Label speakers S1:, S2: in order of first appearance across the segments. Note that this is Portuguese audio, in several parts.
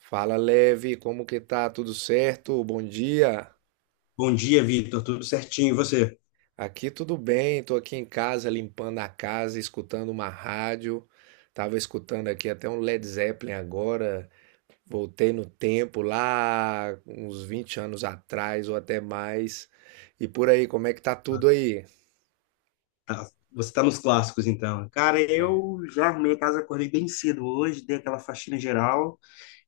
S1: Fala, Leve, como que tá? Tudo certo? Bom dia.
S2: Bom dia, Vitor. Tudo certinho, e você?
S1: Aqui tudo bem, tô aqui em casa limpando a casa, escutando uma rádio. Tava escutando aqui até um Led Zeppelin agora. Voltei no tempo lá, uns 20 anos atrás ou até mais. E por aí, como é que tá tudo aí?
S2: Tá- Você tá nos clássicos, então. Cara, eu já arrumei a casa, acordei bem cedo hoje, dei aquela faxina geral,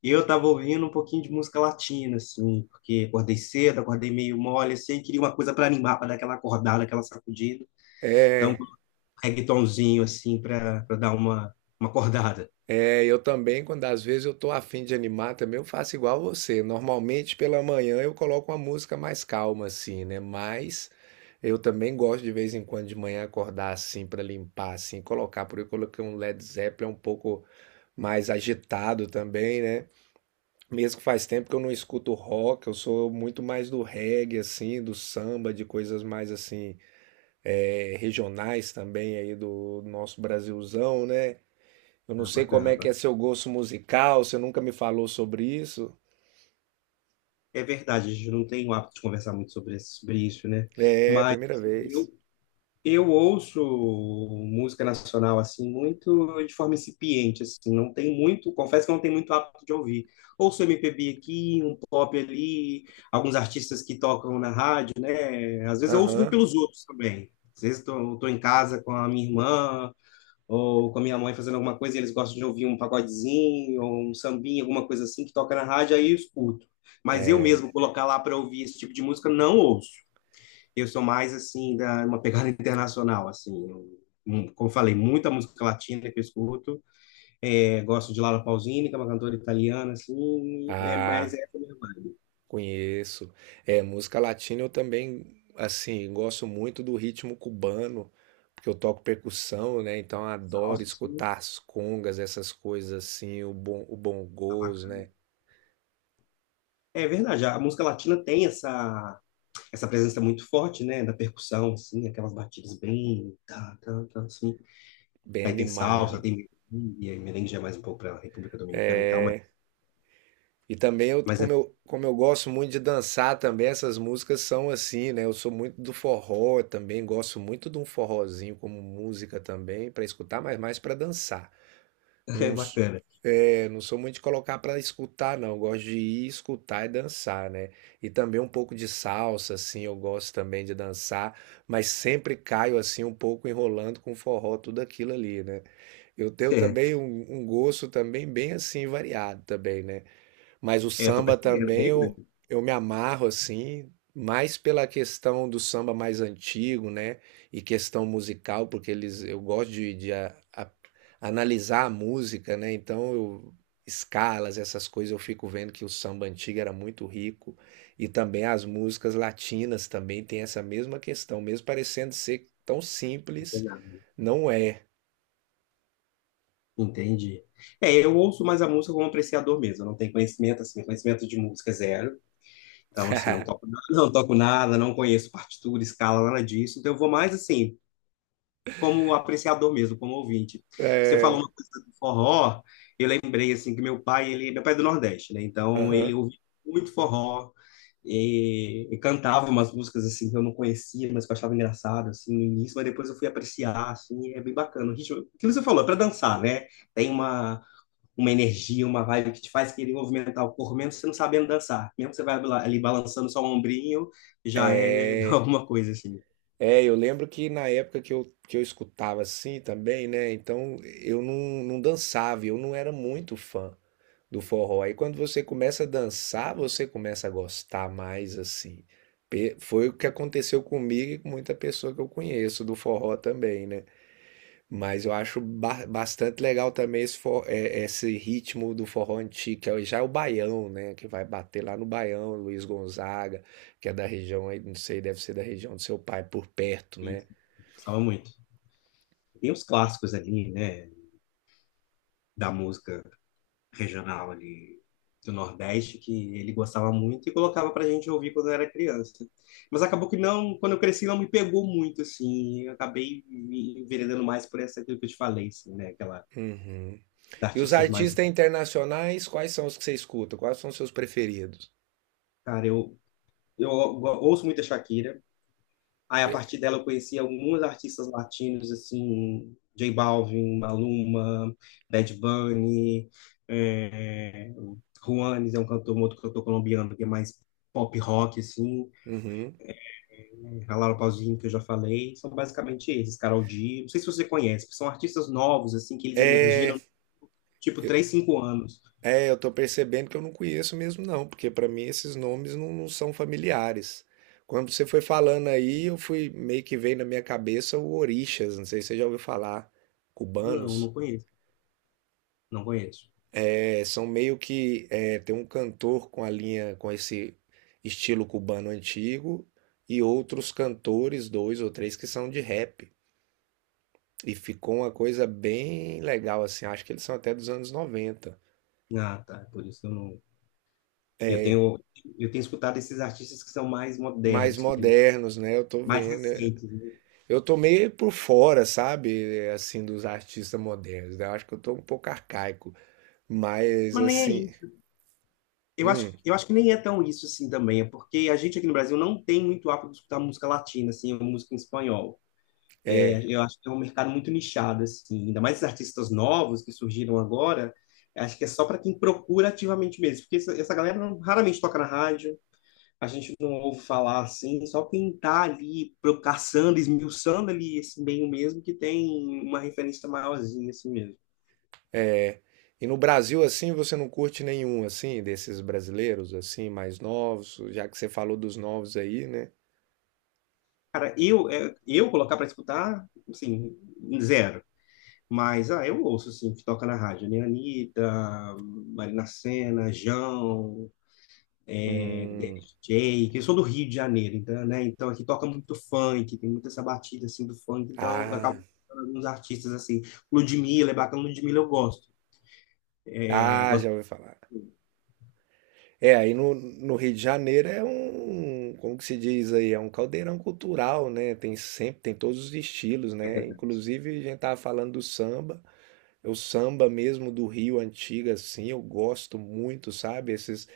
S2: e eu tava ouvindo um pouquinho de música latina, assim, porque acordei cedo, acordei meio mole, assim, queria uma coisa para animar, para dar aquela acordada, aquela sacudida. Então, um
S1: É.
S2: reggaetonzinho, assim, para dar uma acordada.
S1: É, eu também, quando às vezes eu tô afim de animar também, eu faço igual você. Normalmente pela manhã eu coloco uma música mais calma assim, né? Mas eu também gosto de vez em quando de manhã acordar assim para limpar assim, colocar, por eu coloquei um Led Zeppelin um pouco mais agitado também, né? Mesmo que faz tempo que eu não escuto rock, eu sou muito mais do reggae assim, do samba, de coisas mais assim, é, regionais também aí do nosso Brasilzão, né? Eu não
S2: Ah,
S1: sei como
S2: bacana,
S1: é que
S2: bacana.
S1: é seu gosto musical, você nunca me falou sobre isso.
S2: É verdade, a gente não tem o hábito de conversar muito sobre isso, né?
S1: É,
S2: Mas
S1: primeira vez.
S2: eu Eu ouço música nacional assim muito de forma incipiente, assim, não tem muito, confesso que não tem muito hábito de ouvir. Ouço MPB aqui, um pop ali, alguns artistas que tocam na rádio, né? Às vezes eu ouço muito
S1: Aham.
S2: pelos outros também. Às vezes estou em casa com a minha irmã ou com a minha mãe fazendo alguma coisa e eles gostam de ouvir um pagodezinho ou um sambinha, alguma coisa assim que toca na rádio, aí eu escuto. Mas eu
S1: É.
S2: mesmo colocar lá para ouvir esse tipo de música não ouço. Eu sou mais, assim, da, uma pegada internacional, assim. Eu, como falei, muita música latina que eu escuto. É, gosto de Laura Pausini, que é uma cantora italiana, assim. É
S1: Ah,
S2: mais essa minha vibe.
S1: conheço. É, música latina eu também, assim, gosto muito do ritmo cubano, porque eu toco percussão, né? Então eu adoro
S2: Salsa, assim,
S1: escutar as congas, essas coisas assim, o bom, o
S2: tá
S1: bongôs,
S2: bacana.
S1: né?
S2: É verdade, a música latina tem essa, essa presença muito forte, né? Da percussão, assim, aquelas batidas bem, tá, tá, tá, assim.
S1: Bem
S2: Aí tem salsa,
S1: animado.
S2: tem merengue, merengue já é mais um pouco para a República Dominicana e tal,
S1: E também eu,
S2: mas é,
S1: como eu gosto muito de dançar também, essas músicas são assim, né? Eu sou muito do forró também, gosto muito de um forrozinho como música também, para escutar, mas mais para dançar.
S2: é
S1: Não,
S2: bacana.
S1: é, não sou muito de colocar para escutar, não. Eu gosto de ir escutar e dançar, né? E também um pouco de salsa, assim, eu gosto também de dançar, mas sempre caio assim um pouco enrolando com forró, tudo aquilo ali, né? Eu tenho
S2: É,
S1: também um gosto também bem assim variado também, né? Mas o
S2: eu tô
S1: samba
S2: percebendo,
S1: também
S2: bem,
S1: eu me amarro assim, mais pela questão do samba mais antigo, né? E questão musical, porque eles eu gosto de analisar a música, né? Então eu, escalas, essas coisas, eu fico vendo que o samba antigo era muito rico. E também as músicas latinas também tem essa mesma questão, mesmo parecendo ser tão simples,
S2: né?
S1: não é.
S2: Entendi. É, eu ouço mais a música como apreciador mesmo, eu não tenho conhecimento, assim, conhecimento de música é zero. Então, assim, não toco nada, não toco nada, não conheço partitura, escala, nada disso. Então, eu vou mais, assim, como apreciador mesmo, como ouvinte. Você falou uma coisa do forró, eu lembrei, assim, que meu pai, meu pai é do Nordeste, né? Então, ele
S1: Aham.
S2: ouvia muito forró e cantava umas músicas, assim, que eu não conhecia, mas que eu achava engraçado, assim, no início, mas depois eu fui apreciar, assim, e é bem bacana. O ritmo, aquilo que você falou, é pra dançar, né? Tem uma energia, uma vibe que te faz querer movimentar o corpo, mesmo você não sabendo dançar. Mesmo você ali balançando só o ombrinho, já é
S1: É.
S2: alguma coisa assim.
S1: É, eu lembro que na época que eu escutava assim também, né? Então eu não dançava, eu não era muito fã do forró. Aí quando você começa a dançar, você começa a gostar mais assim. Foi o que aconteceu comigo e com muita pessoa que eu conheço do forró também, né? Mas eu acho bastante legal também esse, esse ritmo do forró antigo, que é já é o baião, né? Que vai bater lá no baião, Luiz Gonzaga, que é da região aí, não sei, deve ser da região do seu pai, por perto,
S2: E
S1: né?
S2: gostava muito. Tem os clássicos ali, né, da música regional ali do Nordeste que ele gostava muito e colocava pra gente ouvir quando eu era criança. Mas acabou que não, quando eu cresci não me pegou muito assim, eu acabei me enveredando mais por essa aquilo que eu te falei, assim, né, aquela
S1: Uhum. E os
S2: artistas mais,
S1: artistas internacionais, quais são os que você escuta? Quais são os seus preferidos?
S2: cara, eu ouço muita Shakira. Aí, a partir
S1: É.
S2: dela, eu conheci alguns artistas latinos, assim, J Balvin, Maluma, Bad Bunny, é, Juanes é um cantor, um outro cantor colombiano que é mais pop rock, assim,
S1: Uhum.
S2: a Laura Pausini, que eu já falei, são basicamente esses, Karol G, não sei se você conhece, são artistas novos, assim, que eles emergiram, tipo, 3 5 anos.
S1: É, eu tô percebendo que eu não conheço mesmo, não, porque pra mim esses nomes não são familiares. Quando você foi falando aí, eu fui meio que veio na minha cabeça o Orixás, não sei se você já ouviu falar,
S2: Não,
S1: cubanos.
S2: não conheço, não conheço.
S1: É, são meio que é, tem um cantor com a linha, com esse estilo cubano antigo e outros cantores, dois ou três, que são de rap. E ficou uma coisa bem legal, assim. Acho que eles são até dos anos 90.
S2: Ah, tá, por isso que eu não. E eu tenho escutado esses artistas que são mais
S1: Mais
S2: modernos,
S1: modernos, né? Eu tô
S2: mais
S1: vendo. É.
S2: recentes, né?
S1: Eu tô meio por fora, sabe? É, assim, dos artistas modernos, né? Eu acho que eu tô um pouco arcaico. Mas,
S2: Mas nem é
S1: assim.
S2: isso.
S1: Hum,
S2: Eu acho que nem é tão isso assim também, é porque a gente aqui no Brasil não tem muito hábito de escutar música latina, assim, ou música em espanhol. É, eu acho que é um mercado muito nichado, assim, ainda mais os artistas novos que surgiram agora, acho que é só para quem procura ativamente mesmo, porque essa galera raramente toca na rádio, a gente não ouve falar assim, só quem tá ali caçando, esmiuçando ali esse meio mesmo, que tem uma referência maiorzinha assim mesmo.
S1: é. E no Brasil, assim, você não curte nenhum, assim, desses brasileiros, assim, mais novos? Já que você falou dos novos aí, né?
S2: Cara, eu colocar para escutar, assim, zero. Mas, ah, eu ouço, assim, o que toca na rádio, né? Anitta, Marina Sena, Jão, é,
S1: Hum.
S2: DJ, que eu sou do Rio de Janeiro, então, né? Então, aqui toca muito funk, tem muita essa batida, assim, do funk, então, eu acabo
S1: Ah.
S2: escutando alguns artistas, assim, Ludmilla, é bacana, Ludmilla eu gosto, é,
S1: Ah,
S2: gosto
S1: já ouvi falar. É, aí no, Rio de Janeiro é um, como que se diz aí, é um caldeirão cultural, né? Tem sempre, tem todos os estilos,
S2: de
S1: né?
S2: verdade.
S1: Inclusive a gente tava falando do samba, é o samba mesmo do Rio antigo assim, eu gosto muito, sabe? Esses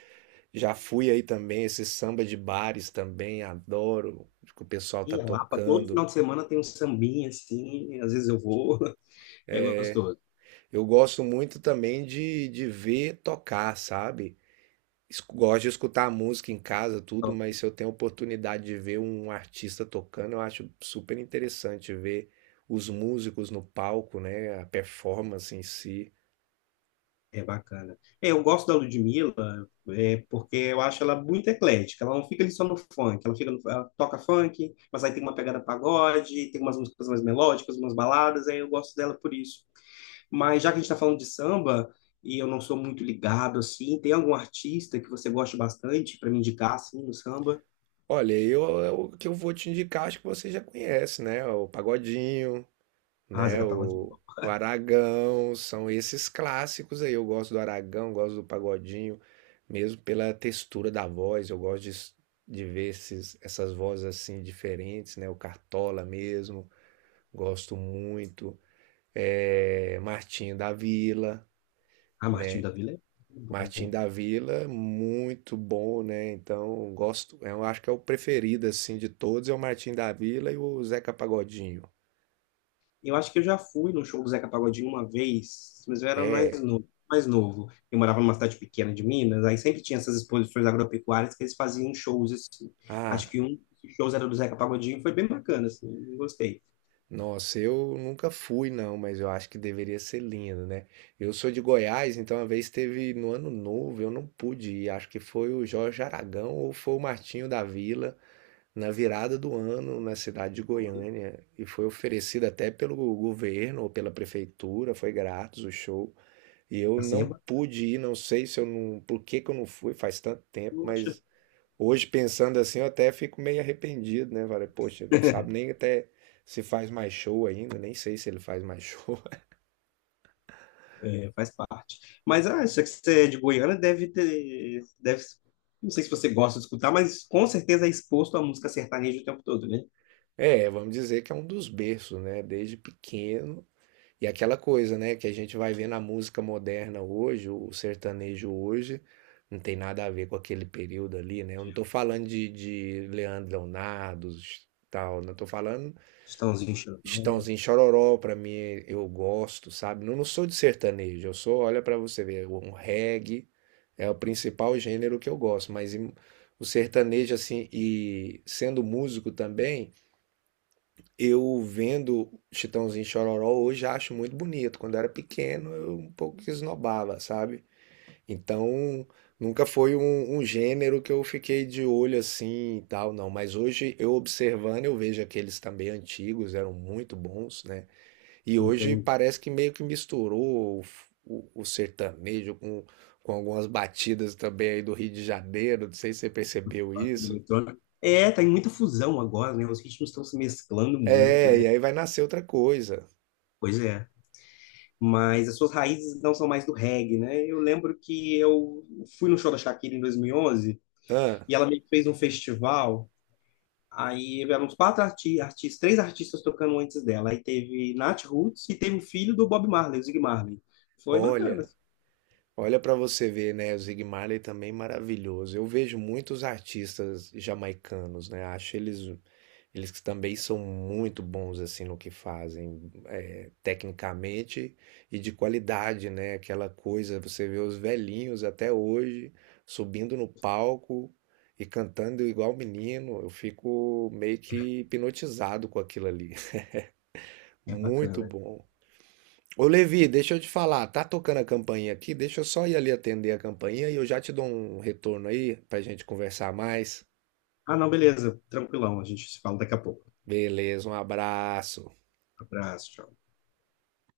S1: já fui aí também, esses samba de bares também, adoro que o pessoal tá
S2: E a Lapa, todo
S1: tocando.
S2: final de semana tem um sambinha, assim, às vezes eu vou, é gostoso.
S1: Eu gosto muito também de ver tocar, sabe? Gosto de escutar música em casa, tudo, mas se eu tenho a oportunidade de ver um artista tocando, eu acho super interessante ver os músicos no palco, né? A performance em si.
S2: É bacana. É, eu gosto da Ludmilla, é, porque eu acho ela muito eclética. Ela não fica ali só no funk, ela fica no- ela toca funk, mas aí tem uma pegada pagode, tem umas músicas mais melódicas, umas baladas, aí eu gosto dela por isso. Mas já que a gente está falando de samba, e eu não sou muito ligado assim, tem algum artista que você gosta bastante para me indicar assim no samba?
S1: Olha, o que eu vou te indicar, acho que você já conhece, né? O Pagodinho,
S2: Ah,
S1: né?
S2: Zeca
S1: O,
S2: Pagodinho.
S1: o Aragão, são esses clássicos aí. Eu gosto do Aragão, gosto do Pagodinho, mesmo pela textura da voz, eu gosto de ver esses, essas vozes assim diferentes, né? O Cartola mesmo. Gosto muito. É, Martinho da Vila,
S2: Ah, Martinho
S1: né?
S2: da Vila é
S1: Martinho
S2: bom.
S1: da Vila, muito bom, né? Então, gosto, eu acho que é o preferido assim de todos, é o Martinho da Vila e o Zeca Pagodinho.
S2: Eu acho que eu já fui no show do Zeca Pagodinho uma vez, mas eu era
S1: É.
S2: mais novo. Eu morava numa cidade pequena de Minas, aí sempre tinha essas exposições agropecuárias que eles faziam shows assim. Acho
S1: Ah,
S2: que um dos shows era do Zeca Pagodinho, foi bem bacana, assim, eu gostei.
S1: nossa, eu nunca fui não, mas eu acho que deveria ser lindo, né? Eu sou de Goiás, então uma vez teve no Ano Novo, eu não pude ir, acho que foi o Jorge Aragão ou foi o Martinho da Vila na virada do ano na cidade de
S2: Olha,
S1: Goiânia e foi oferecido até pelo governo ou pela prefeitura, foi grátis o show. E eu
S2: assim é
S1: não
S2: bacana,
S1: pude ir, não sei se eu não, por que que eu não fui, faz tanto tempo,
S2: poxa.
S1: mas hoje pensando assim, eu até fico meio arrependido, né? Falei, poxa, não sabe nem até se faz mais show ainda, nem sei se ele faz mais show.
S2: É, faz parte. Mas ah, acho que você é de Goiânia, deve ter, deve, não sei se você gosta de escutar, mas com certeza é exposto à música sertaneja o tempo todo, né?
S1: É, vamos dizer que é um dos berços, né? Desde pequeno. E aquela coisa, né, que a gente vai ver na música moderna hoje, o sertanejo hoje, não tem nada a ver com aquele período ali, né? Eu não tô falando de Leandro Leonardo, tal, não tô falando
S2: Estãozinho Chorão,
S1: Chitãozinho Chororó, pra mim eu gosto, sabe? Não, não sou de sertanejo, eu sou, olha pra você ver, um reggae é o principal gênero que eu gosto, mas o sertanejo assim, e sendo músico também, eu vendo Chitãozinho e Chororó hoje acho muito bonito. Quando eu era pequeno, eu um pouco que esnobava, sabe? Então, nunca foi um gênero que eu fiquei de olho assim e tal, não. Mas hoje, eu observando, eu vejo aqueles também antigos, eram muito bons, né? E hoje
S2: não
S1: parece que meio que misturou o sertanejo com algumas batidas também aí do Rio de Janeiro. Não sei se você percebeu
S2: do
S1: isso.
S2: eletrônico. É, tá em muita fusão agora, né? Os ritmos estão se mesclando muito,
S1: É,
S2: né?
S1: e aí vai nascer outra coisa.
S2: Pois é. Mas as suas raízes não são mais do reggae, né? Eu lembro que eu fui no show da Shakira em 2011
S1: Ah,
S2: e ela meio que fez um festival. Aí eram uns quatro arti artistas, três artistas tocando antes dela. Aí teve Nat Roots e teve o filho do Bob Marley, o Zig Marley. Foi bacana,
S1: olha.
S2: assim.
S1: Olha para você ver, né? O Zig Marley também maravilhoso. Eu vejo muitos artistas jamaicanos, né? Acho eles que também são muito bons assim no que fazem, é, tecnicamente e de qualidade, né? Aquela coisa, você vê os velhinhos até hoje subindo no palco e cantando igual menino. Eu fico meio que hipnotizado com aquilo ali.
S2: É
S1: Muito
S2: bacana.
S1: bom. Ô Levi, deixa eu te falar, tá tocando a campainha aqui? Deixa eu só ir ali atender a campainha e eu já te dou um retorno aí pra gente conversar mais.
S2: Ah, não, beleza. Tranquilão. A gente se fala daqui a pouco.
S1: Beleza, um abraço.
S2: Abraço, tchau.